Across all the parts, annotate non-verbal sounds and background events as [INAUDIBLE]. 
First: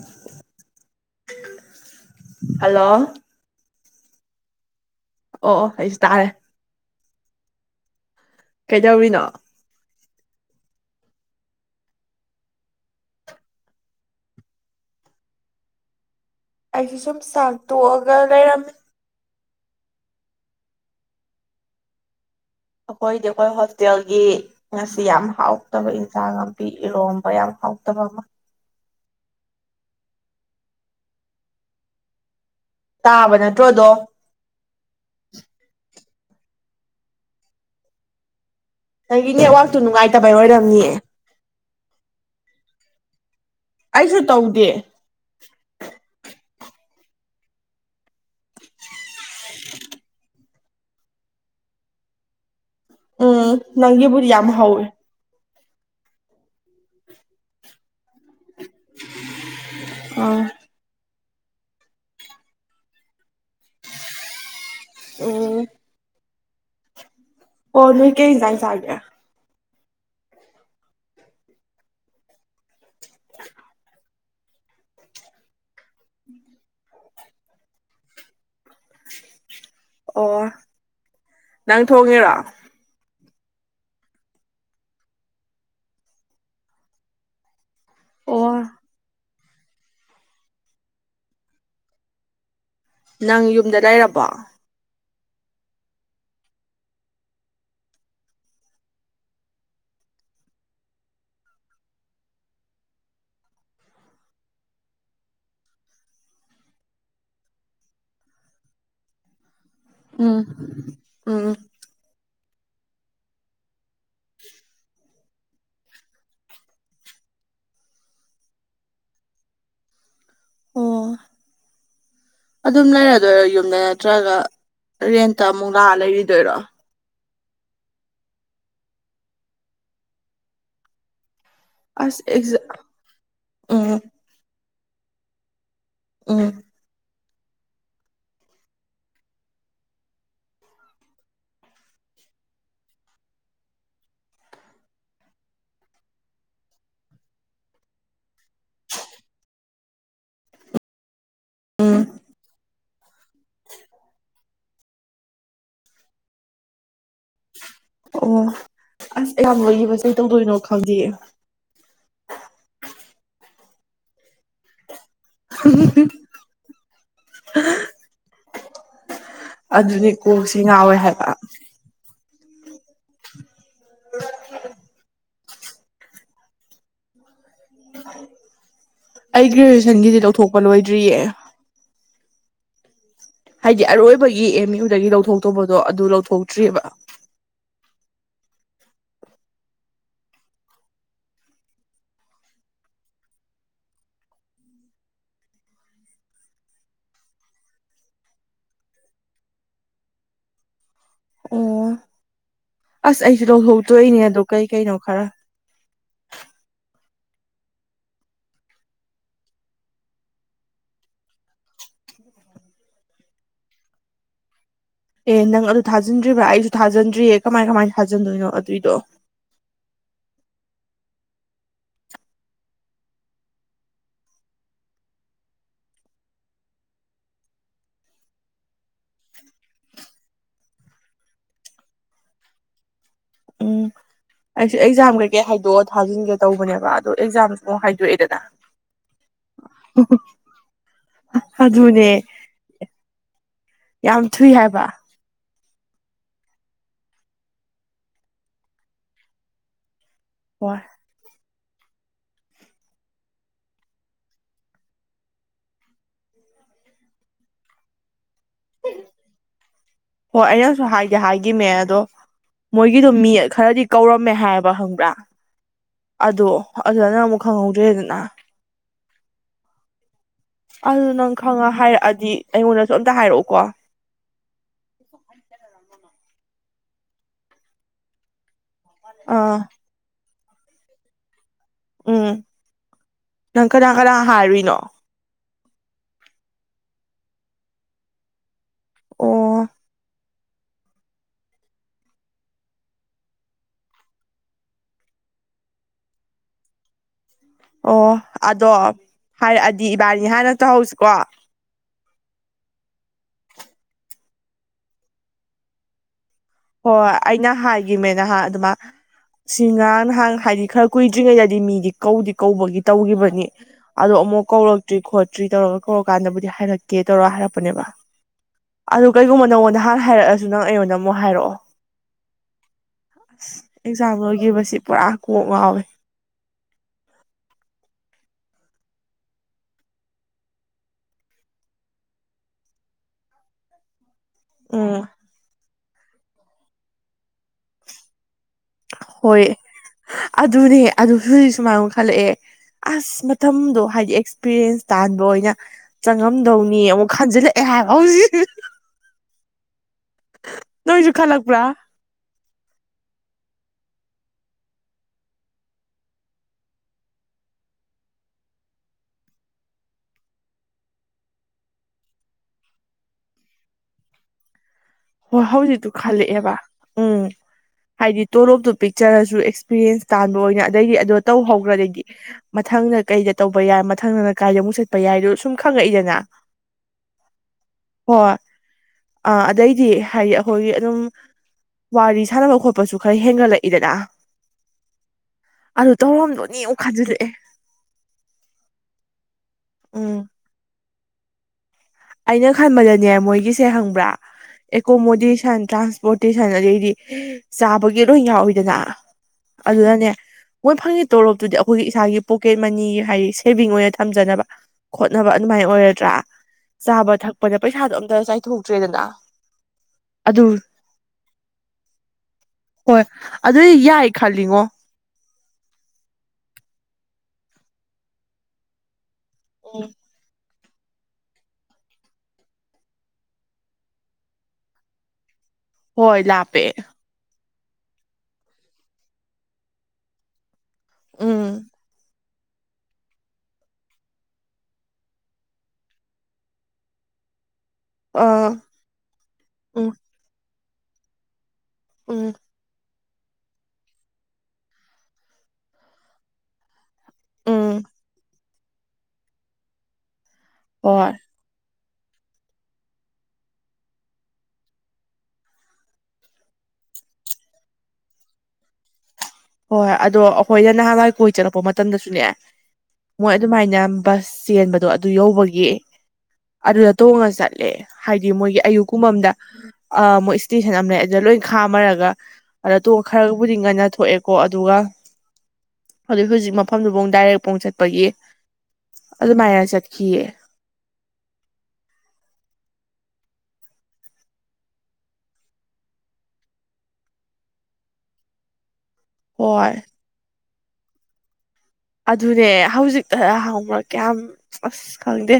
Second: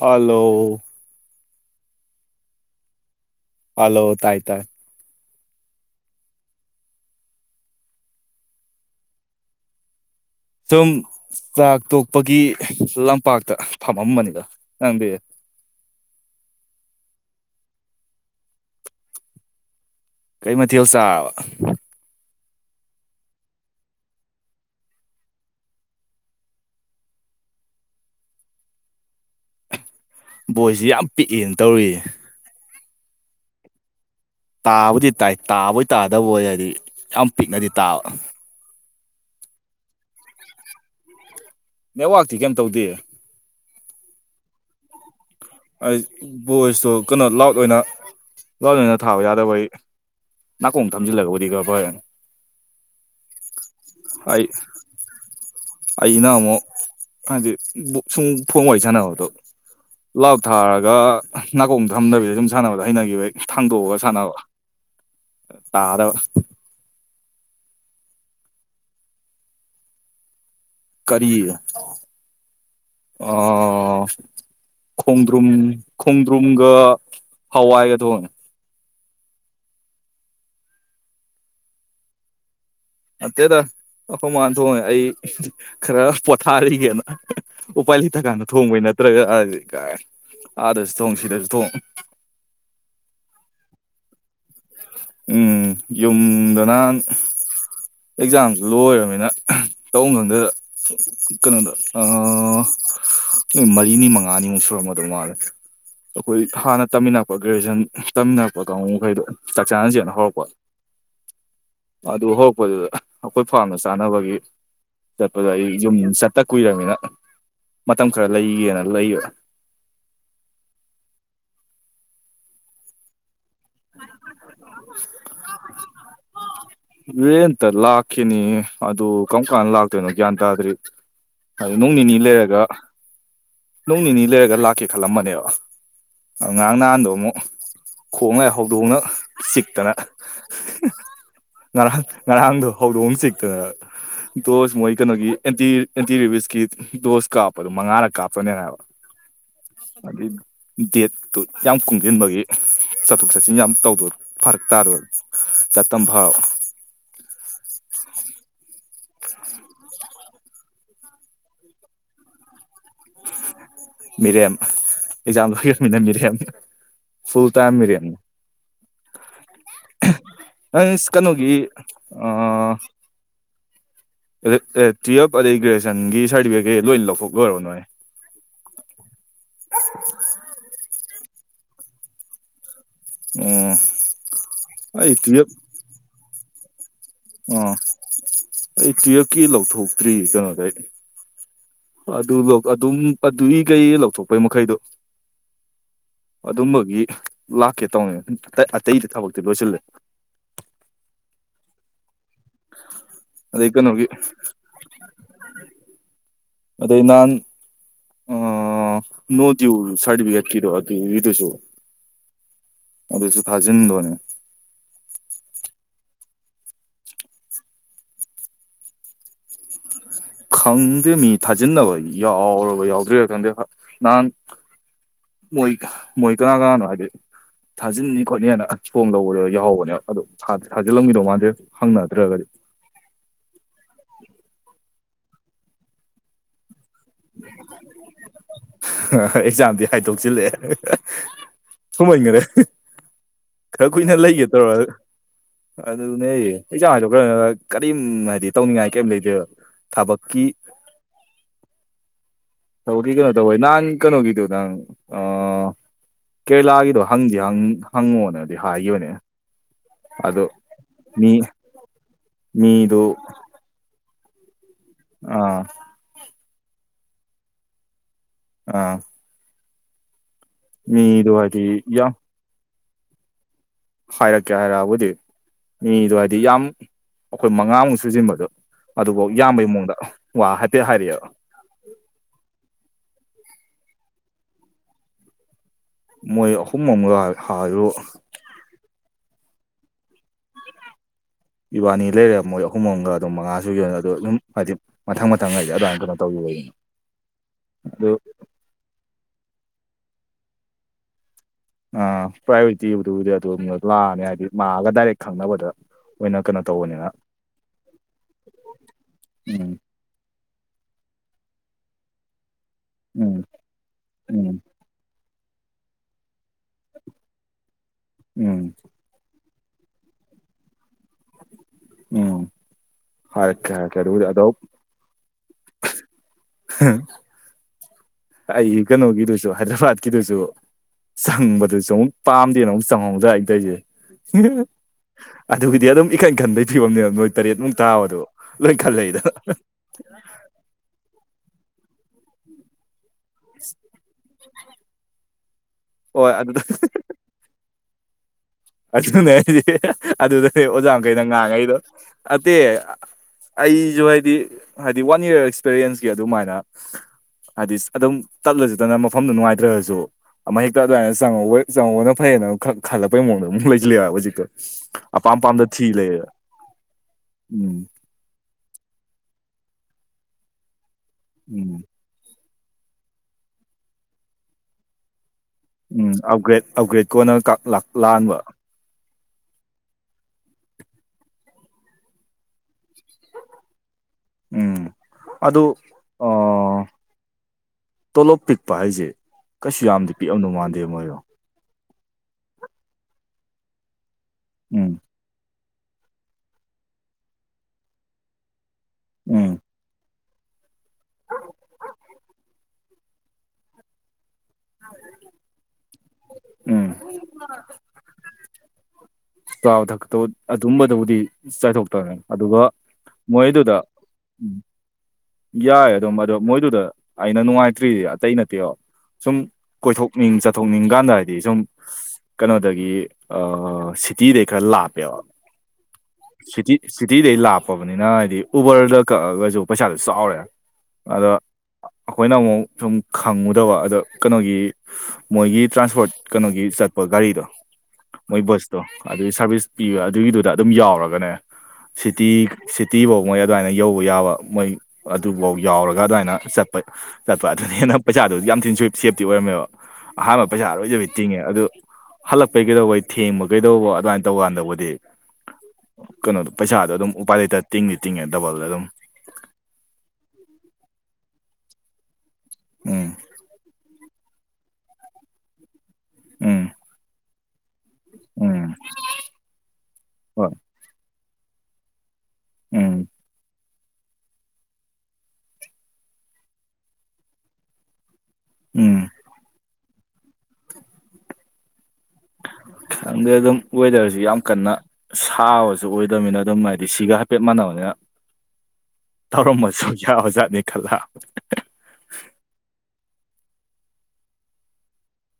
Hello hello hello ꯇꯥꯏ ꯇꯥꯏ ꯑꯣ ꯑꯣ ꯑꯩꯁꯨ ꯇꯥꯔꯦ ꯀꯩꯗꯧꯔꯤꯅꯣ ꯇꯨꯝ ꯆꯥꯛ ꯇꯣꯛꯄꯒꯤ ꯂꯝꯄꯥꯛꯇ ꯐꯝꯃꯝꯕꯅꯤꯗ ꯅꯪꯗꯤ ꯑꯩꯁꯨ ꯁꯨꯝ ꯆꯥꯡꯇꯣꯛꯑꯒ ꯂꯩꯔꯝꯃꯤ꯫ ꯀꯩꯔꯤ ꯃꯊꯦꯜ ꯆꯥꯔꯕꯥ ꯑꯩꯈꯣꯏꯗꯤ ꯑꯩꯈꯣꯏ ꯍꯣꯁꯇꯦꯜꯒꯤ ꯉꯁꯤ ꯌꯥꯝ ꯍꯥꯎꯇꯕ ꯏꯟꯁꯥꯡ ꯑꯃ ꯄꯤ ꯏꯔꯣꯝꯕ ꯌꯥꯝ ꯍꯥꯎꯇꯕ ꯑꯃ ꯕꯣꯏꯁꯤ ꯌꯥꯝ ꯄꯤꯛꯏꯅꯤ ꯇꯧꯔꯤꯌꯦ ꯇꯥꯕ ꯅꯠꯇ꯭ꯔꯣ ꯑꯗꯨꯝ ꯇꯥꯕꯨꯗꯤ ꯇꯥꯏ ꯇꯥꯕꯣꯏ ꯇꯥꯗꯥꯕꫭꯏ ꯑꯣꯏ ꯍꯥꯏꯔꯗꯤ ꯌꯥꯝ ꯄꯤꯛꯅꯗꯤ ꯇꯥꯕ꯫ ꯅꯪꯒꯤ ꯅꯦꯠꯋꯥꯥꯛꯇꯨ ꯅꯨꯡꯉꯥꯏꯇꯕꯒꯤ ꯑꯣꯏꯔꯝꯅꯤꯌꯦ꯫ ꯅꯋꯥꯛꯇꯤ ꯀꯩꯝ ꯇꯧꯗ° ꯑꯩꯁꯨ ꯇꯧꯗꯦ꯫ ꯑꯩꯒꯤ ꯚꯣꯏꯁꯇꯣ ꯀꯩꯅꯣ ꯂꯥꯎꯗ ꯑꯣꯏꯅ ꯂꯥꯎꯠ ꯑꯣꯏꯅ ꯊꯥꯕ ꯌꯥꯗꯕꯩꯅꯤ ꯅꯥꯀꯣꯡ ꯊꯝꯖꯤꯜꯂꯒꯕꯨꯗꯤ ꯈꯔꯥꯐꯔ° ꯎꯝ ꯅꯪꯒꯤꯕꯨꯔꯤ ꯌꯥꯝꯃ ꯍꯥꯎꯦ ꯑꯩꯅ ꯑꯃꯨꯛ ꯍꯥꯏꯗꯤ ꯁꯨꯝ ꯐꯣꯟ ꯋꯥꯔꯤ ꯁꯥꯟꯅꯕꯗꯣ ꯂꯥꯎ ꯑꯥ ꯊꯥꯔꯒ ꯅꯥꯀꯣꯡꯝ ꯊꯝꯗꯕꯤꯁꯦ ꯁꯨꯝ ꯁꯥꯟꯅꯕꯗ ꯍꯩꯅꯒꯤ ꯍꯦꯛ ꯊꯥꯡꯗꯣꯛꯑꯒ ꯁꯥꯟꯅꯕ ꯎꯝ ꯇꯥꯗꯕꯔꯥ ꯑꯣꯑ ꯅꫭꯏ ꯀꯩ ꯑ°ꯡꯖꯥꯡ ꯆꯥꯒꯦ ꯀꯔꯤꯅꫭ ꯑꯥꯑ ꯈꯣꯡꯗ꯭ꯔꯨꯝ꯫ ꯈꯣꯡꯗ꯭ꯔꯨꯝꯒ ꯍꯋꯥꯏꯒ ꯊꯣꯡꯏ꯫ ꯑꯣꯑ ꯅꯪꯅ ꯊꯣꯡꯉꯤꯔꯣ ꯅꯇꯦꯗ ꯃꯈꫭꯏ ꯃꯥꯟ ꯊꯣꯡꯉꯦ ꯑꯩ ꯈꯔ ꯄꯣꯊꯥꯔꯤꯒꯦꯅ ꯎꯄꯥꯏ ꯂꯤꯇꯛ ꯀꯥꯟꯗ ꯑꯣ ꯊꯣꯡꯕꯩ ꯅꯠꯇ꯭ꯔꯗꯤ ꯀꯥꯏ ꯑꯥꯗꯁꯨ ꯊꯣꯡ ꯁꯤꯗꯁꯨ ꯊꯣꯡ ꯅꯪ ꯌꯨꯝꯗꯥ ꯂꯩꯔꯕꯣ? ꯎꯝꯝ ꯌꯨꯝꯗꯅ ꯅꯍꯥꯟ ꯑꯦꯛꯖꯥꯝꯁꯨ ꯂꯣꯏꯔꯕꯅꯤꯅ ꯇꯧ ꯐꯝ ꯈꯪꯗꯗ ꯀꯩꯅꯣꯗꯥ [INAUDIBLE] ꯅꯃꯤꯠ ꯃꯔꯤꯅꯤ ꯃꯉꯥꯅꯤꯃꯨꯛ ꯁꯨꯔꯝꯃꯗꯧ ꯃꯥꯜꯂꯦ ꯑꯩꯈꯣꯏ ꯍꯥꯟꯅ ꯇꯝꯃꯤꯟꯅꯔꯛꯄ ꯒ꯭ꯔꯦꯖꯨꯌꯦꯁꯟ ꯇꯝꯃꯤꯟꯅꯔꯛꯄ ꯀꯥꯡꯕꯨ ꯃꯈꯩꯗꯣ꯫ ꯆꯥꯛ ꯆꯥꯅꯁꯦꯅ ꯎꯝ ꯍꯧꯔꯛꯄ ꯎꯝ ꯑꯗꫭ ꯑꯗꯨ ꯍꯧꯔꯛꯄꯗꯨꯗ ꯑꯩꯈꯣꯏꯒꯤ ꯐꯥꯔꯝꯗ ꯆꯥꯅꯕꯒꯤ ꯆꯠꯄꯗꯨꯗ ꯑꯩ ꯌꯨꯝ ꯈꯠꯇꯥ ꯀꯨꯏꯔꯕꯃꯤꯅ ꯃꯇꯝ ꯈꯔ ꯂꯩꯒꯦꯅꯥ ꯂꯩꯕꯥ ꯑꯣ ꯑꫭ ꯑꯗꯨꯝ ꯂꯩꯔꯗꯥꯔꫭ ꯅꯠꯇ꯭ꯔꯒ ꯔꯦꯟꯇ ꯑꯃꯨꯛ ꯂꯥꯛꯑꯥꯒ ꯂꯩꯔꯤꯗꯣꯏꯔꯣ ꯔꯦꯟꯇꯥ ꯂꯥꯛꯈꯤꯅꯤ ꯑꯗꯨ ꯀꯔꯝ ꯀꯥꯟꯗ ꯂꯥꯛꯇꯣꯏꯅꯣ ꯒ꯭ꯌꯥꯟ ꯇꯥꯗ꯭ꯔꯤ꯫ ꯑꯗꯨ ꯅꯣꯡ ꯅꯤꯅꯤ ꯑꯁ ꯑꯦꯛꯖꯥ ꯂꯩꯔꯒ ꯎꯝ ꯅꯣꯡ ꯅꯤꯅꯤ ꯂꯩꯔꯒ ꯂꯥꯛꯀꯦ ꯈꯜꯂꯝꯕꯅꯤ꯫ ꯎꯝ ꯉꯥꯂꯥꯡ ꯅꯥꯍꯥꯟꯗꯨ ꯑꯃꯨꯛ ꯈꯣꯡꯉꯥꯏꯗ ꯍꯧꯗꯣꯡꯅ ꯆꯤꯛꯇꯅꯥ ꯉꯔꯥꯡ ꯉꯔꯥꯡꯗꯨ ꯍꯥꯎꯗꫭꯡ ꯅꯥ ꯆꯤꯛꯛꯇꯗ ꯗꯣꯁ ꯃꯣꯏ ꯀꯩꯅꯣꯒꯤꯇ ꯑꯦꯟꯇꯤꯔꯤꯕꯤꯁꯀꯤ ꯗꯣꯁ ꯀꯥꯞꯄ ꯑꯗꯨꯣ ꯃꯉꯥꯔꯛ ꯀꯥꯞꯄꫭꯅ ꯑꯗꯨꯒꯤ ꯗꯦꯠꯇꯨ ꯌꯥꯝ ꯎꯝ ꯀꯨꯡꯁꯤꯟꯕꯒꯤ ꯆꯠꯊꯣꯛ ꯆꯠꯁꯤꯟ ꯌꯥꯝ ꯇꯧꯗꯣꯏ ꯐꯔꯛ ꯇꯥꯗꯧꯔꯕ ꯆꯠꯇꯝꯅ ꯐꯥꯕ ꯑꯣ ꯑꯁ ꯑꯋꯥꯝ ꯂꫭꯏꯕꯁꯦ ꯀꯔꯤ ꯇꯧꯗꯣꯏꯅꯣ ꯈꯪꯗꯩꯌꯦ ꯃꯤꯔꯦꯝ꯫ ꯑꯦꯛꯖꯥꯝ ꯂꯃꯤꯅ ꯃꯤꯔꯦꯝ ꯐꯨꯜ ꯇꯥꯏꯝ ꯃꯤꯔꯦꯝꯅꯤ ꯑꯗꯨꯅꯤ ꯀꯣꯛꯁꯤ ꯉꯥꯎꯋꯦ ꯍꯥꯏꯕꯅꯤ ꯑꯑꯑꯑ ꯇꯨꯋꯜꯞ ꯑꯗꯩ ꯒ꯭ꯔꯦꯖꯨꯑꯦꯁꯟꯒꯤ ꯁꯥꯔꯇꯤꯐꯤꯀꯦ ꯂꯣꯏ ꯂꯧꯊꯣꯛꯂꯣꯏꯔꯕꯅꯣ ꯑꯩ ꯒ꯭ꯔꯦꯖꯨꯋꯦꯁꯟꯒꯤꯗꯤ ꯂꯧꯊꯣꯛꯄ ꯂꯣꯏꯗ꯭ꯔꯤꯌꯦ ꯑꯣ ꯍꯥꯏꯗꯤ ꯑꯔꯣꯏꯕꯒꯤ ꯑꯦꯝ ꯌꯨꯗꯒꯤ ꯑꯩ ꯇꯨꯌꯦꯜꯞ ꯂꯧꯊꯣꯛꯇꯧꯕꯗꯣ ꯑꯗꯨ ꯂꯧꯊꯣꯛꯇ꯭ꯔꯤꯑꯕ ꯑꯥ ꯑꯩ ꯇꯨꯌꯦꯜꯐꯀꯤ ꯂꯧꯊꯣꯛꯇ꯭ꯔꯤ ꯀꯩꯅꯣꯗꯏꯗꯤ ꯑꯗꯨ ꯑꯗꯨꯝ ꯑꯗꯨꯏ ꯀꯩ ꯂꯧꯊꯣꯛꯄꯩ ꯃꯈꯩꯗꯣ ꯑꯗꯨꯝꯕꯒꯤ ꯂꯥꯛꯀꯦ ꯇꯧꯅꯤ ꯑꯇꯩꯗꯤ ꯊꯕꯛꯇꯤ ꯂꯣꯏꯁꯤꯜꯂꯦ ꯑꯣ ꯑꯁ ꯑꯩꯁꯨ ꯑꯗꯩ ꯀꯩꯅꯣꯒꯤ ꯂꯧꯊꯣꯛꯇꯣꯛꯏꯅꯦ ꯑꯗꯣ ꯀꯩ ꯀꯩꯅꯣ ꯈꯔ ꯑꯣ [UNINTELLIGIBLE] ꯑꯗꯨꯁꯨ ꯊꯥꯖꯟꯗꯣꯅꯦ ꯑꯦ ꯅꯪ ꯑꯗꯨ ꯊꯥꯖꯤꯟꯗ꯭ꯔꯤꯕ꯭ꯔꯥ ꯑꯩꯁꯨ ꯊꯥꯖꯟꯗ꯭ꯔꯤꯌꯦ ꯀꯃꯥꯏ ꯀꯃꯥꯏꯅ ꯊꯥꯖꯤꯟꯗꯣꯏꯅꯣ ꯑꯗꯨꯏꯗꯣ [UNINTELLIGIBLE] ꯈꯪꯗꯦ ꯃꯤ ꯊꯥꯖꯤꯟꯅꯕ ꯌꯥꯎꯔꯕ ꯌꯥꯎꯗ꯭ꯔꯦ ꯈꯪꯗꯦ ꯅꯍꯥꯟ ꯃꯣꯏ ꯃꯣꯏ ꯀꯥꯅ ꯀꯥꯅꯅꯣ ꯍꯥꯏꯗꯤ ꯊꯥꯖꯤꯟꯅꯤ ꯈꯣꯠꯅꯤ ꯍꯥꯏꯅ ꯐꯣꯝ ꯂꯧꯕꯗ ꯌꯥꯎꯧꯕꯅꯦ ꯑꯗꯨ ꯊꯥꯖꯤꯜꯂꯝꯒꯤꯗꯧ ꯃꯥꯟꯗꯦ ꯍꯪꯅꯗ꯭ꯔꯒꯗꯤ ꯑꯣ ꯑꯩꯁꯦ ꯑꯩꯛꯖꯥꯝ ꯀꯩꯀꯩ ꯍꯥꯏꯗꯣꯛꯑꯒꯥ ꯊꯥꯖꯤꯟꯒꯦ ꯇꯧꯕꯅꯦꯕ ꯑꯦꯛꯖꯥꯝꯁꯨ ꯑꯃꯨꯛ ꯍꯥꯏꯗꯣꯛꯑꯦꯗꯅ ꯑꯦꯛꯖꯥꯝꯗꯤ ꯍꯥꯏꯗꯣꯛꯆꯤꯜꯂꯦ ꯑꯗꯨꯅꯦ ꯊꯨꯃꯥꯟꯈꯔꯦ ꯈꯔ ꯀꯨꯏꯅ ꯌꯥꯝ ꯂꯩꯒꯦ ꯊꯨꯏ ꯍꯥꯏꯕ ꯇꯩꯔꯒꯥ ꯑꯗꯨꯅꯦ ꯑꯀꯖꯥꯝ ꯍꯥꯏꯗꯣꯛ ꯈꯔꯒꯥ ꯀꯔꯤꯝ ꯍꯥꯏꯗꯤ ꯇꯧꯅꯤꯡꯉꯥꯏ ꯀꯔꯤꯝ ꯂꯩꯇꯦꯕ ꯊꯕꯛꯀꯤ ꯍꯣꯏ [UNINTELLIGIBLE] ꯀꯦꯔꯦꯂꯥꯒꯤꯗꯣ ꯍꯪꯗꯤ ꯍꯪꯉꯣꯅꯗꯤ ꯍꯥꯏꯒꯤꯕꯅꯦ ꯍꯣꯏ ꯑꯩꯅꯁꯨ ꯍꯥꯏꯗꯤ ꯍꯥꯏꯒꯤꯅꯦ ꯑꯗꯣ ꯃꯤꯗꯨ ꯃꯣꯏꯒꯤꯗꯣ ꯃꯤ [UNINTELLIGIBLE] ꯀꯧꯔꯝꯃꯦ ꯍꯥꯏꯔꯕ ꯈꯪꯕ꯭ꯔꯥ ꯑꯥ ꯑꯗꯣ ꯑꯗꯨ ꯅꯅꯪ ꯑꯃꯨꯛ ꯈꯪꯍꯧꯗ꯭ꯔꯦꯗꯅ ꯑ ꯑꯗꯨ ꯅꯪ ꯍꯥꯏꯗꯤ ꯈꯪꯉ ꯌꯥꯝ ꯍꯥꯏꯔꯛꯑꯗꯤ ꯑꯩꯉꯣꯟꯗꯁꯨ ꯑꯝꯇ ꯍꯥꯏꯔꯛꯎꯀꯣ ꯍꯥꯏꯔꯛꯀꯦ ꯍꯥꯏꯔꯛꯑꯕꯨꯗꯤ ꯃꯤꯗꯣ ꯍꯥꯏꯗꯤ ꯌꯥꯝ ꯑꯩꯈꯣꯏ ꯃꯉꯥꯃꯨꯛ ꯁꯨꯖꯤꯟꯕꯗꯣ ꯑꯗꯨ ꯑꯥ ꯏꯌꯥꯝꯕꯩ ꯃꯑꯣꯡꯗ ꯋꯥ ꯍꯥꯏꯐꯦꯠ ꯍꯥꯏꯔꯤꯑꯦꯕ ꯎꯝ ꯅꯪ ꯀꯅꯥ ꯀꯅꯥ ꯍꯥꯏꯔꯨꯔꯤꯏꯅꯣ ꯃꯣꯏ ꯑꯍꯨꯝ ꯑꯃꯒ ꯍꯥꯏꯔꯨ ꯑꯣ ꯏꯕꯥꯅꯤ ꯂꯩꯔꯦ ꯃꯣꯏ ꯑꯍꯨꯝꯃꯒ ꯑꯗꯨꯝ ꯃꯉꯥ ꯁꯨꯈꯤꯕꯅ ꯑꯗꯨ ꯑꯗꯨꯝ ꯍꯥꯏꯗꯤ ꯃꯊꯪ ꯃꯊꯪ ꯍꯥꯏꯩꯗꯤ ꯑꯗꯨꯃꯥꯏꯅ ꯀꯩꯅꯣ ꯇꯧ [UNINTELLIGIBLE] ꯑꯣ ꯑꯗꯣ ꯍꯥꯏꯔꯛꯑꯗꯤ ꯏꯕꯥꯅꯤ ꯍꯥꯏꯥꯟꯅ ꯇꯧꯍꯧꯁꯤꯀꯣ ꯑ ꯄ꯭ꯔꯥꯏꯌꯣꯔꯤꯇꯤꯗꯨꯕꯨꯗꯤ ꯑꯗꯨꯝ ꯂꯥꯛꯑꯅꯤ ꯍꯥꯏꯕꯗꯤ ꯂꯥꯛꯑꯒ ꯗꯥꯏꯔꯦꯛ ꯈꯪꯅꯕꯗ ꯑꯣꯏꯅ ꯀꯩꯅꯣ ꯇꯧꯕꯅꯤꯅ ꯍꯣꯏꯣꯏ ꯑꯩꯅ ꯍꯥꯏꯈꯤꯕꯅꯦ ꯅꯍꯥꯟ ꯑꯗꯨꯃ ꯁꯤ ꯎꯝ ꯉꯔꯥꯡ ꯅꯍꯥꯟ ꯍꯥꯏꯗꯤ ꯈꯔ ꯀꯨꯏꯗ꯭ꯔꯤꯉꯩꯗꯗꯤ ꯃꯤꯗꯤ ꯀꯧꯗꯤ ꯀꯧꯕꯒꯤ ꯎꯝ ꯇꯧꯈꯤꯕꯅꯤ ꯑꯗꯣ ꯑꯃꯨꯛ ꯎꯝ ꯀꯧꯔꯛꯇ꯭ꯔꯤ [UNINTELLIGIBLE] [UNINTELLIGIBLE] ꯀꯧꯔ ꯀꯥꯟꯗꯕꯨ ꯍꯥꯏꯔꯛꯀꯦ ꯇꯧꯔ ꯍꯥꯏꯔꯛꯄꯅꯦꯕ ꯎꯝ ꯑꯗꯨ ꯀꯩꯒꯨꯝꯕ ꯅꯣꯟ ꯅꯍꯥꯟ ꯍꯥꯏꯔꯛꯑꯁꯨ ꯅꯪ ꯑꯩꯉꯣꯟꯗ ꯑꯃꯨꯛ ꯍꯥꯏꯔꯛꯑꯣ ꯎꯝ ꯑꯁ ꯍꯥꯏꯔꯛꯀꯦ ꯍꯥꯏꯔꯛꯀꯦ ꯑꯦꯛꯖꯥꯝ ꯑꯗꯨꯕꯨꯗꯤ ꯑꯗꯣ ꯂꯣꯏꯈꯤꯕꯁꯤ ꯄꯨꯔꯥ ꯀꯣꯛ ꯉꯥꯎꯋꯤ ꯑꯩ ꯀꯩꯅꯣ ꯀꯤꯗꯨꯁꯨ ꯍꯥꯏꯗ꯭ꯔꯕꯥꯗ ꯀꯤꯗꯨꯨꯁꯨ ꯆꯪꯕꯗꯨꯁꯨ ꯑꯃꯨꯛ ꯄꯥꯝꯗꯦꯅ ꯑꯃꯨꯛ ꯆꯪꯍꯧꯗ꯭ꯔ ꯑꯩꯇꯩꯁꯦ ꯎꯝ ꯑꯗꯨꯒꯤꯗꯤ ꯑꯗꯨꯝ ꯏꯈꯟ ꯈꯟꯕꯩ ꯐꯤꯕꯝꯅꯦꯕ ꯅꯣꯏ ꯇꯔꯦꯠꯃꯨꯛ ꯇꯥꯕꯗꯣ ꯂꯣꯏ ꯈꯜꯂꯛꯏꯗ ꯍꯣꯏ ꯑꯗꯨꯅꯦ ꯑꯗꯨ ꯍꯧꯖꯤꯖꯤꯛ ꯁꯨꯃꯥꯏꯅꯨꯛ ꯈꯜꯂꯛꯑꯦ ꯑꯁ ꯃꯇꯝꯗꯣ ꯍꯥꯏꯗꯤ ꯑꯦꯛꯁꯄꯤꯔꯤꯌꯦꯟꯁ ꯇꯥꯟꯕ ꯑꯣꯏꯅ ꯍꯣꯏ ꯑꯗꯨꯗ ꯆꯪꯉꯝꯗꯧꯅꯤ ꯑꯃꯨꯛ ꯈꯟꯖꯤꯜꯂꯛꯑꯦ ꯍꯥꯏꯕ [UNINTELLIGIBLE] ꯑꯗꯨꯅꯦ ꯑꯩꯗꯤ ꯑꯗꯨꯗ ꯅꯣꯏꯁꯨ ꯑꯣꯖꯥꯈꯩꯩꯅ ꯈꯜꯂꯛꯄ꯭ꯔꯥ ꯉꯥꯡꯉꯩꯗꯣ ꯑꯠꯇꯦ ꯑꯩꯁꯨ ꯍꯥꯏꯗꯤ ꯍꯥꯏꯗꯤ ꯋꯥꯟ ꯏꯌꯥꯔ ꯑꯦꯛꯁꯄꯤꯔꯤꯌꯦꯟꯁꯀꯤ ꯑꯗꯨꯃꯥꯏꯅ ꯍꯥꯏꯗꯤ ꯑꯗꯨꯝ ꯇꯠꯂꯁꯨꯗꯅ ꯃꯐꯝꯗ ꯅꯨꯡꯉꯥꯏꯇ꯭ꯔꯁꯨ ꯃꯍꯤꯛ ꯑꯗꯨꯥꯏꯅ ꯆꯪꯉꯧꯕ ꯆꯪꯉꯧꯕꯅ ꯐꯩꯌꯦꯅ ꯈꯜꯂꯛꯄꯩ ꯃꯑꯣꯡꯗ ꯑꯃꯨꯛ ꯂꯩꯁꯤꯜꯂꯦ ꯍꯥꯏꯕ ꯍꯧꯖꯤꯛ ꯍꯣꯏ ꯍꯧꯖꯤꯛꯇꯨ ꯈꯜꯂꯛꯑꯦꯕ ꯎꯝ ꯎꯝ ꯍꯥꯏꯗꯤ ꯇꯣꯣꯔꯣꯞꯇꯣ ꯄꯤꯛ ꯤꯆꯔꯁꯨ ꯑꯦꯛꯁꯄꯤꯔꯤꯌꯦꯟꯁ ꯇꯥꯟꯕ ꯑꯣꯏꯅ ꯑꯗꯩꯗꯤ ꯑꯗꯣ ꯎꯝ ꯇꯧꯍꯧꯈ꯭ꯔꯗꯤ ꯃꯊꯪꯗ ꯀꯩꯗ ꯇꯧꯕ ꯌꯥꯏ ꯃꯊꯪꯗꯅ ꯀꯥꯏꯗ ꯑꯃꯨꯛ ꯆꯠꯄ ꯌꯥꯏꯗꯣ ꯁꯨꯝ ꯎꯝ ꯈꯪꯉꯛꯏꯗꯅ ꯑꯞꯒ꯭ꯔꯦꯗ ꯑꯞꯒ꯭ꯔꯦꯗ ꯀꯣꯟꯅ ꯂꯑꯥꯟꯕ ꯑ ꯑꯥꯏ ꯗꯤ ꯍꯥꯏꯗꯤ ꯑꯩꯈꯣꯏꯒꯤ ꯑꯗꯨꯝ ꯋꯥꯔꯤ ꯁꯥꯟꯅꯕ ꯈꯣꯠꯄꯁꯨ ꯈꯔ ꯍꯦꯟꯒꯠꯂꯛꯏꯗꯅ ꯎꯝ ꯑꯗꯨꯗ ꯑꯗꯨ ꯑ ꯇꯧꯔꯝꯗꯣꯅꯤ ꯑꯃꯨꯛ ꯈꯟꯖꯤꯜꯂꯛꯑꯦ ꯇꯣꯂꯣꯞ ꯄꯤꯛꯄ ꯍꯥꯏꯁꯦ ꯀꯩꯁꯨ ꯌꯥꯝꯗꯤ ꯎꯝ ꯄꯤꯛꯑ ꯅꯨꯡ ꯃꯥꯟꯗꯦ ꯃꯣꯏꯔꯣ ꯑꯩꯅ ꯈꯟꯕꯗꯅꯦ ꯃꯣꯏꯒꯤꯁꯦ ꯍꯪꯕ꯭ꯔꯥ ꯎꯝ ꯑꯦꯀꯣꯃꯣꯗꯦꯁꯟ ꯇ꯭ꯔꯥꯟꯁꯄꯣꯔꯇꯦꯁꯟ ꯑꯗꯩꯗꯤ ꯆꯥꯕꯒꯤ ꯂꯣꯏ ꯌꯥꯎꯋꯤꯗꯅ ꯎꯝ ꯑꯗꯨꯅꯅꯦ ꯃꯣꯏ ꯐꯪꯉꯦ ꯇꯧꯔꯣꯞꯇꯨꯗꯤ ꯑꯩꯈꯣꯏꯒꯤ ꯏꯁꯥꯒꯤ ꯄꯣꯀꯦꯠ ꯃꯅꯤ ꯍꯥꯏꯗꯤ ꯁꯦꯚꯤꯡ ꯑꯣꯏꯅ ꯊꯝꯖꯅꯕ ꯈꯣꯠꯅꯕ ꯑꯗꯨꯃꯥꯏꯅ ꯑꯣꯏꯔꯗ꯭ꯔꯥ ꯎꯝ ꯆꯥꯕ ꯊꯛꯄꯗ ꯄꯩꯁꯥꯗꯣ ꯑꯝꯇ ꯆꯥꯏꯊꯣꯛꯇ꯭ꯔꯦꯗꯅ ꯆꯥ ꯊꯛꯇ ꯑꯗꯨ ꯑꯗꯨꯝꯕꯗꯕꯨꯗꯤ ꯆꯥꯏꯊꯣꯛꯇꯔꯦ ꯑꯗꯨꯒ ꯍꯣꯏ ꯃꯣꯏꯗꯨꯗ ꯑꯗꯨꯗꯤ ꯌꯥꯏ ꯈꯜꯂꯤꯉꯣ ꯌꯥꯏ ꯑꯗꯨꯝ ꯑꯗꯣ ꯃꯣꯏꯗꯨꯗ ꯑꯩꯅ ꯅꯨꯡꯉꯥꯏꯇ꯭ꯔꯤꯗꯤ ꯑꯇꯩ ꯅꯠꯇꯦꯕ ꯁꯨꯝ ꯀꯣꯏꯊꯣꯛꯅꯤꯡ ꯆꯠꯊꯣꯛꯅꯤꯡ ꯀꯥꯟꯗ ꯍꯥꯏꯗꯤ ꯁꯨꯝ ꯀꯩꯅꯣꯗꯒꯤ ꯁꯤꯇꯤꯗꯒꯤꯩ ꯈꯔ ꯂꯥꯞꯄꯦꯕ ꯍꯣꯏ ꯂꯥꯞꯄꯦ ꯁꯤꯇꯤ ꯁꯤꯇꯤ ꯂꯩ ꯂ ꯑ ꯐꯕꯅꯤꯅ ꯍꯥꯏꯗꯤ ꯎꯕꯔꯗ ꯀꯛꯑꯒꯁꯨ ꯄꯩꯁꯥꯗꯨ ꯆꯥꯎꯔꯦ ꯑꯗ ꯎꯝ ꯑꯩꯈꯣꯏꯅ ꯑꯃꯨꯛ ꯁꯨꯝ ꯈꯪꯉꯨꯗꯕ ꯑꯗꯣ ꯀꯩꯅꯣꯒꯤ ꯃꯣꯏꯒꯤ ꯇ꯭ꯔꯥꯟꯁꯄꯣꯔꯠ ꯀꯩꯅꯣꯒꯤ ꯆꯠꯄ ꯒꯥꯔꯤꯗꯣ ꯃꯣꯏ ꯑꯥ ꯕꯁꯇꯣ ꯑꯗꯨꯒꯤ ꯁꯥꯔꯚꯤꯁ ꯎꯝ ꯄꯤꯕ ꯑꯗꯨꯒꯤꯗꯨꯗ ꯑꯗꯨꯝ ꯌꯥꯎꯔꯒꯅꯦ ꯁꯦꯇ ꯎꯝ ꯁ ꯇꯤꯐꯧ ꯃꯣꯏ ꯑꯗꯨꯃꯥꯏꯅ ꯌꯧꯕ ꯌꯥꯕ ꯃꯣꯏ ꯑꯗꯨꯐꯧ ꯌꯥꯎꯔꯒ ꯑꯗꯨꯃꯥꯏꯅ ꯆꯠꯄ ꯆꯠꯄ ꯑꯗꯨꯅꯤ ꯎꯝ ꯍꯟꯅ ꯄꯩꯁꯥꯗꯨꯁꯨ ꯌꯥꯝ ꯊꯅ ꯁꯦꯞꯇꯤ ꯑꯣꯏꯔꯝꯃꯦꯕ ꯑꯍꯥꯟꯕ ꯄꯩꯁꯥ ꯂꯣꯏꯖꯕꯤ ꯍꯣꯏ ꯇꯤꯡꯉꯦ ꯑꯗꯨ ꯍꯜꯂꯛꯄꯩ ꯀꯩꯗꯧꯕꯩ ꯊꯦꯡꯕ ꯀꯩꯗꯧꯕ ꯑꯗꯨꯃꯥꯏꯅ ꯇꯧ ꯀꯥꯟꯗꯕꯨꯗꯤ ꯀꯩꯅꯣꯗꯣ ꯄꯩꯁꯥꯗꯣ ꯑꯗꯨꯝ ꯎꯄꯥꯏ ꯂꯩꯇ ꯇꯤꯡꯗꯤ ꯇꯤꯡꯉꯦ ꯗꯕꯜꯗ ꯑꯗꯨꯝ ꯍꯣꯏ ꯑꯗꯣ ꯑꯩꯈꯣꯏꯅ ꯅꯍꯥꯟꯋꯥꯏ ꯀꯣꯏ ꯆꯠꯂꯛꯄ ꯃꯇꯝꯗꯁꯨꯅꯦ ꯎꯝ ꯃꯣꯏ ꯑꯗꯨꯃꯥꯏꯅ ꯕꯁ ꯆꯦꯟꯕꯗꯣ ꯑꯗꯨ ꯌꯧꯕꯒꯤ ꯎꯝ ꯑꯗꯨꯗꯂ ꯇꯣꯡꯉꯁꯔꯦ ꯆꯠꯂꯦ ꯍꯥꯏꯗꯤ ꯃꯣꯏꯒꯤ ꯎꯝ ꯑꯌꯨꯛ ꯀꯨꯝꯃꯝꯗ ꯑ ꯃꯣꯏ ꯍꯣꯏ ꯏꯁꯇꯦꯁꯟ ꯑꯃ ꯂꯩ ꯑꯗꯨꯗ ꯂꯣꯏ ꯈꯥꯝꯃꯔꯒ ꯑꯗꯣ ꯇꯣ ꯎꯝ ꯈꯔꯒꯕꯨꯗꯤ ꯉꯟꯅ ꯊꯣꯛꯑꯦ ꯀꯣ ꯑꯗꯨꯒ ꯍꯧꯖꯤꯛ ꯍꯧꯖꯤꯛ ꯃꯐꯝꯗꯨꯐꯥꯎ ꯗꯥꯏꯔꯦꯛ ꯄꯨꯡ ꯆꯠꯄꯒꯤ ꯎꯝ ꯑꯗꯨꯃꯥꯏꯅ ꯆꯠꯈꯤꯌꯦ [INAUDIBLE] ꯈꯪꯗꯦ ꯑꯗꯨꯝ ꯋꯦꯗꯔꯁꯤ ꯌꯥꯝ ꯀꯟꯅ ꯁꯥꯕꯁꯨ ꯑꯣꯏꯗꯕꯅꯤꯅ ꯑꯗꯨꯝ ꯍꯥꯏꯗꯤ ꯁꯤꯒ ꯍꯥꯏꯐꯦꯠ ꯃꯥꯟꯅꯕꯅꯤꯅ [INAUDIBLE] ꯍꯣꯏ ꯇꯧꯔꯝꯃꯁꯨ ꯌꯥ ꯑꯣꯖꯥꯠꯅꯤ ꯈꯜꯂꯥ ꯑꯗꯨꯅꯦ ꯍꯧꯖꯤꯛꯇ ꯍꯥꯎꯕ ꯀꯌꯥꯝ ꯑꯁ ꯈꯪꯗꯦ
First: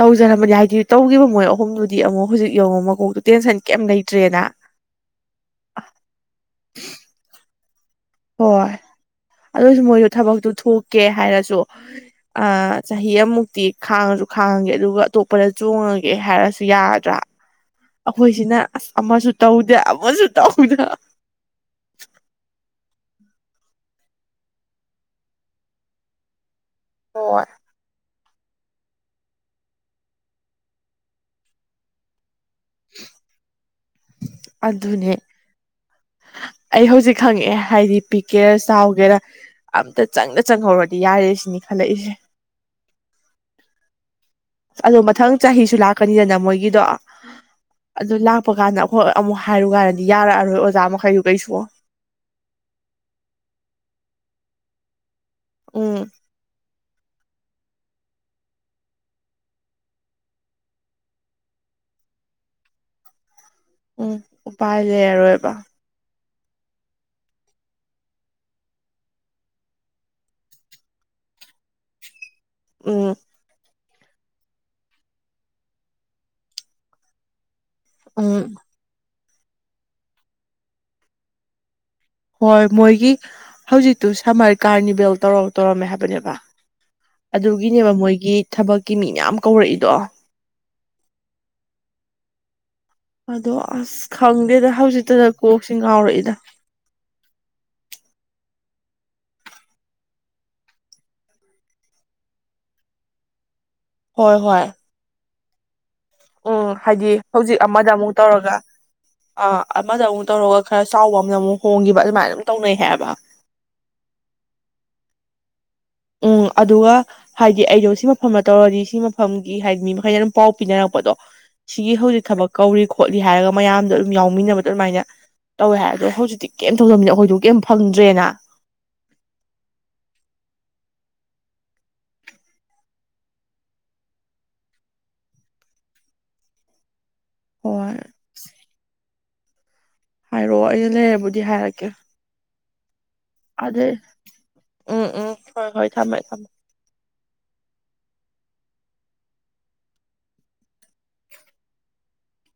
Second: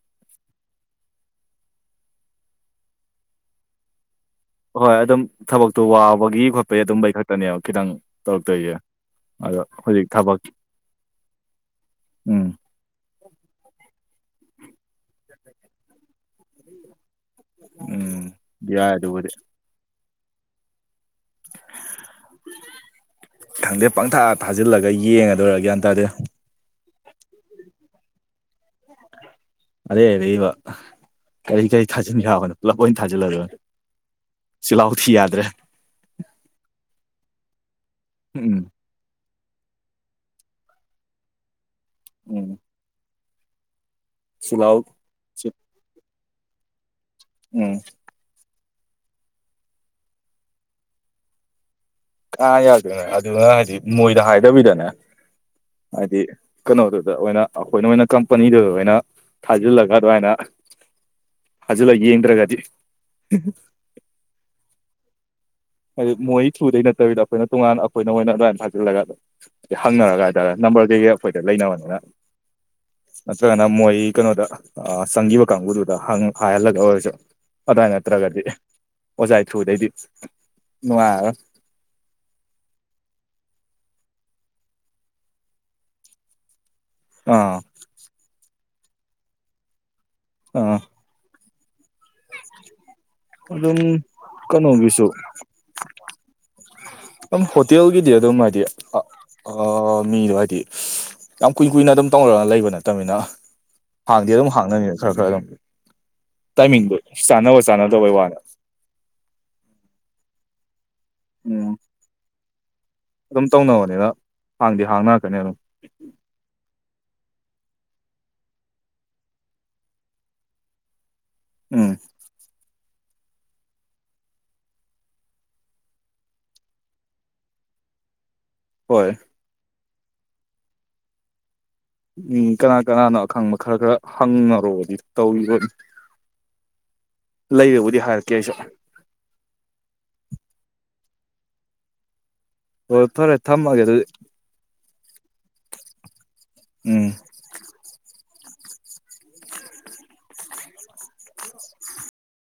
ꯇꯧꯖꯔꯝꯕꯗꯤ ꯍꯥꯏ ꯍꯥꯏꯗꯤ ꯇꯧꯈꯤꯕ ꯃꯣꯏ ꯑꯍꯨꯝꯗꯨꯗꯤ ꯑꯃꯨꯛ ꯍꯧꯖꯤꯛ ꯌꯡꯉ ꯃꯀꯣꯛꯇꯣ ꯇꯦꯟꯁꯟ ꯀꯩꯝ ꯂꯩꯇ꯭ꯔꯦꯅ ꯍꯣꯏ ꯑꯗꯨꯝ ꯊꯕꯛꯇꯣ ꯋꯥꯕꯒꯤ ꯈꯣꯠꯄꯒꯤ ꯑꯗꯨꯝꯝꯕꯩ ꯈꯛꯇꯅꯦꯕ ꯈꯤꯇꯪ ꯇꯧꯔꯛꯇꯣꯏꯁꯦ ꯑꯗꯣ ꯑꯗꯨꯁꯨ ꯍꯧꯖꯤꯛ ꯃꯣꯏꯁꯨ ꯊꯕꯛ ꯊꯕꯛꯇꯨ ꯊꯣꯛꯀꯦ ꯍꯥꯏꯔꯁꯨ ꯎꯝ ꯆꯍꯤ ꯑꯃꯃꯨꯛꯇꯤ ꯈꯥꯡꯉ ꯁꯨ ꯈꯥꯡꯉꯒꯦ ꯑꯗꯨꯒ ꯑꯇꯣꯞꯄꯗ ꯆꯣꯡꯉꯒꯦ ꯍꯥꯏꯔꯁꯨ ꯌꯥꯗ꯭ꯔꯥ ꯎꯝ ꯑꯩꯈꯣꯏꯁꯤꯅ ꯑꯁ ꯌꯥꯏ ꯑꯃꯁꯨ ꯑꯗꯨꯕꯨꯗꯤ ꯇꯧꯗꯦ ꯑꯃꯁꯨ ꯇꯧꯗꯦ [INAUDIBLE] ꯈꯪꯗꯦ ꯄꯪꯊꯥ ꯊꯥꯖꯤꯜꯂꯒ ꯌꯦꯡꯉꯗꯣꯏꯔꯥ ꯒ꯭ꯌꯥꯟ ꯇꯥꯗꯦ ꯍ ꯑꯔꯩ ꯑꯔꯩꯕ ꯀꯔꯤ ꯀꯔꯤ ꯊꯥꯖꯤꯟ ꯌꯥꯕꯅꯣ ꯄꯨꯂꯞ ꯑꯣꯏꯅ ꯊꯥꯖꯤꯜꯂꯔ ꯆꯤꯜꯂꯥꯎ ꯊꯤ ꯑꯗꯨꯅꯦ ꯌꯥꯗ꯭ꯔꯦ ꯑꯩ ꯍꯧꯖꯤꯛ ꯈꯪꯉꯛꯑꯦ ꯍꯥꯏꯗꯤ ꯄꯤꯛꯀꯦꯔꯥ ꯎꯝ ꯆꯥꯎꯒꯦꯔꯥ ꯑꯝꯇ ꯆꯪꯗ ꯆꯪꯍꯧꯔꯗꯤ ꯌꯥꯔꯦ ꯁꯤꯅꯤ ꯍꯜꯂꯛꯏꯁꯦ ꯎꯝ ꯆꯤꯜꯍꯥꯎ ꯑꯗꯣ ꯃꯊꯪ ꯆꯍꯤꯁꯨ ꯂꯥꯛꯀꯅꯤꯗꯅ ꯃꯣꯏꯒꯤꯗꯣ ꯎꯝ ꯑꯗꯨ ꯀꯞꯄ ꯀꯥꯟꯗ ꯑꯩꯈꯣꯏ ꯑꯃꯨꯛ ꯍꯥꯏꯔꯨ ꯀꯥꯏꯔꯗꯤ ꯌꯥꯔꯛꯑꯔꯣꯏ ꯑꯣꯖꯥ ꯃꯈꯩꯗꯨ ꯀꯩꯁꯨ ꯑꯥ ꯌꯥꯗꯣꯏꯅꯦ ꯑꯗꯨꯅ ꯍꯥꯏꯗꯤ ꯃꯣꯏꯗ ꯍꯥꯏꯗꯕꯤꯗꯅꯦ ꯎꯝ ꯍꯥꯏꯗꯤ ꯀꯩꯅꯣꯗꯨꯗ ꯑꯣꯏꯅ ꯑꯩꯈꯣꯏꯅ ꯑꯣꯏꯅ ꯀꯝꯄꯅꯤꯗꯨꯗ ꯑꯣꯏꯅ ꯊꯥꯖꯤꯜꯂꯒ ꯑꯗꯨꯃꯥꯏꯅ ꯍꯖꯤꯂ ꯌꯦꯟ꯭ꯔꯒꯗꯤ ꯎꯝ ꯎꯥꯏ ꯂꯩꯔ ꯑꯦꯕ ꯍꯥꯏꯗꯤ ꯃꯣꯏ ꯊ꯭ꯔꯨꯗꯩ ꯅꯠꯇꯕꯤꯗ ꯑꯩꯈꯣꯏꯅ ꯇꯣꯉꯥꯟ ꯑꯩꯈꯣꯏꯅ ꯃꯣꯏ ꯑꯗꯨꯃꯥꯏꯅ ꯐꯥꯖꯤꯜꯂꯒ ꯍꯪꯅꯔꯒ ꯍꯥꯏꯇꯥꯔꯦ ꯅꯝꯕꯔ ꯀꯩꯀꯩ ꯑꯩꯈꯣꯏꯗ ꯂꯩꯅꯕꯅꯤꯅ ꯎꯝ ꯅꯠꯇ꯭ꯔꯒꯅ ꯃꯣꯏ ꯀꯩꯅꯣꯗ ꯆꯪꯈꯤꯕ ꯀꯥꯡꯕꯨꯗꯨꯗ ꯍꯥꯏꯍꯜꯂꯒ ꯑꯣꯏꯔꯁꯨ ꯑꯗꯨꯋꯥꯏ ꯅꯠꯇ꯭ꯔꯒꯗꯤ ꯎꯝ ꯑꯣꯖꯥ ꯊ꯭ꯔꯨꯗꯩꯗꯤ ꯅꯨꯡꯉꯥꯏꯒ ꯍꯣꯏ ꯃꯣꯏꯒꯤ ꯍꯧꯖꯤꯛꯇꯨ ꯁꯝꯃꯔ ꯀꯥꯔꯅꯤꯚꯦꯜ ꯇꯧꯔ ꯇꯧꯔꯝꯃꯦ ꯍꯥꯏꯕꯅꯦꯕ ꯑꯥ ꯑꯗꯨꯒꯤꯅꯦꯕ ꯃꯣꯏꯒꯤ ꯊꯕꯛꯀꯤ ꯃꯤ ꯃꯌꯥꯝ ꯀꯧꯔꯛꯏꯗꯣ ꯑꯥ [INAUDIBLE] ꯑꯗꯣ ꯑꯗꯨꯝ ꯑꯁ ꯈꯪꯗꯦꯗ ꯀꯩꯅꯣꯒꯤꯁꯨ ꯍꯧꯖꯤꯛꯇꯗ ꯀꯣꯛꯁꯤ ꯉꯥꯎꯔꯛꯏꯗ ꯑꯗꯨꯝ ꯍꯣꯇꯦꯜꯒꯤꯗꯤ ꯑꯗꯨꯝ ꯍꯥꯏꯗꯤ ꯃꯤꯗꯣ ꯍꯥꯏꯗꯤ ꯌꯥꯝ ꯀꯨꯏ ꯀꯨꯏꯅ ꯑꯗꯨꯝ ꯇꯧꯔꯒ ꯂꯩꯕ ꯅꯠꯇꯅꯤꯅ ꯍꯥꯡꯗꯤ ꯍꯣꯏ ꯑꯗꯨꯝ ꯍꯣꯏ ꯍꯥꯡꯅꯅꯤꯅ ꯈꯔ ꯈꯔ ꯑꯗꯨꯝ ꯎꯝ ꯇꯥꯏꯃꯤꯡꯗꯣ ꯍꯥꯏꯗꯤ ꯆꯥꯅꯕ ꯍꯧꯖꯤꯛ ꯑꯃꯗ ꯑꯃꯨꯛ ꯆꯥꯅꯗꯕꯩ ꯋꯥꯅꯤ ꯇꯧꯔꯒ ꯑꯥ ꯑꯃꯗ ꯑꯃꯨꯛ ꯇꯧꯔꯒ ꯈꯔ ꯆꯥꯎꯕ ꯑꯃꯅ ꯑꯃꯨꯛ ꯎꯝ ꯍꯣꯡꯈꯤꯕ ꯑꯗꯨꯃꯥꯏꯅ ꯑꯗꯨꯝ ꯇꯧꯅꯩ ꯍꯥꯏꯕ ꯑꯗꯨꯝ ꯇꯧꯅꯕꯅꯤꯅ ꯍꯥꯡꯗꯤ ꯍꯥꯡꯅꯔꯛꯀꯅꯤ ꯑꯗꯨꯝ ꯎꯝ ꯑꯗꯨꯒ ꯍꯥꯏꯗꯤ ꯑꯩꯗꯣ ꯁꯤ ꯃꯐꯝꯅ ꯇꯧꯔꯗꯤ ꯁꯤ ꯃꯐꯝꯒꯤ ꯍꯥꯏꯗꯤ ꯃꯤ ꯃꯈꯩꯅ ꯑꯗꯨꯝ ꯄꯥꯎ ꯄꯤꯅꯔꯛꯄꯗꯣ ꯎꯝ ꯁꯤꯒꯤ ꯍꯧꯖꯤꯛ ꯊꯕꯛ ꯀꯧꯔꯤ ꯈꯣꯠꯂꯤ ꯍꯥꯏꯔꯒ ꯃꯌꯥꯝꯗꯣ ꯑꯗꯨꯝ ꯌꯥꯎꯃꯤꯟꯅꯕꯗ ꯑꯗꯨꯃꯥꯏꯅ ꯇꯧꯋꯦ ꯍꯥꯏ ꯑꯗꯣ ꯍꯧꯖꯤꯛꯇꯤ ꯀꯩꯝ ꯇꯧꯗꯕꯅꯤ ꯑꯩꯈꯣꯏꯗꯨ ꯀꯩꯝ ꯐꯪꯗ꯭ꯔꯦꯅ ꯍꯣꯏ ꯎꯝ ꯀꯅꯥ ꯀꯅꯥꯅꯣ ꯑꯈꯪꯕ ꯈꯔ ꯈꯔ ꯍꯪꯅꯔꯨꯔꯕꯗꯤ ꯇꯧꯔꯤꯕꯅꯤ [INAUDIBLE] ꯍꯣꯏ ꯂꯩꯔꯦꯕꯨꯗꯤ ꯍꯥꯏꯔꯛꯀꯦ ꯑꯩꯁꯨ ꯍꯥꯏꯔꯛꯑꯣ ꯑꯩꯅ ꯂꯩꯔꯕꯨꯗꯤ ꯍꯥꯏꯔꯛꯀꯦ ꯍꯣꯏ ꯐꯔꯦ ꯊꯝꯃꯒꯦ ꯑꯗꯦ ꯑꯗꯨꯗꯤ ꯎꯝ ꯎꯝ ꯍꯣꯏ ꯍꯣꯏ ꯊꯝꯃꯃꯦ ꯊꯝꯃꯦ ꯎꯝ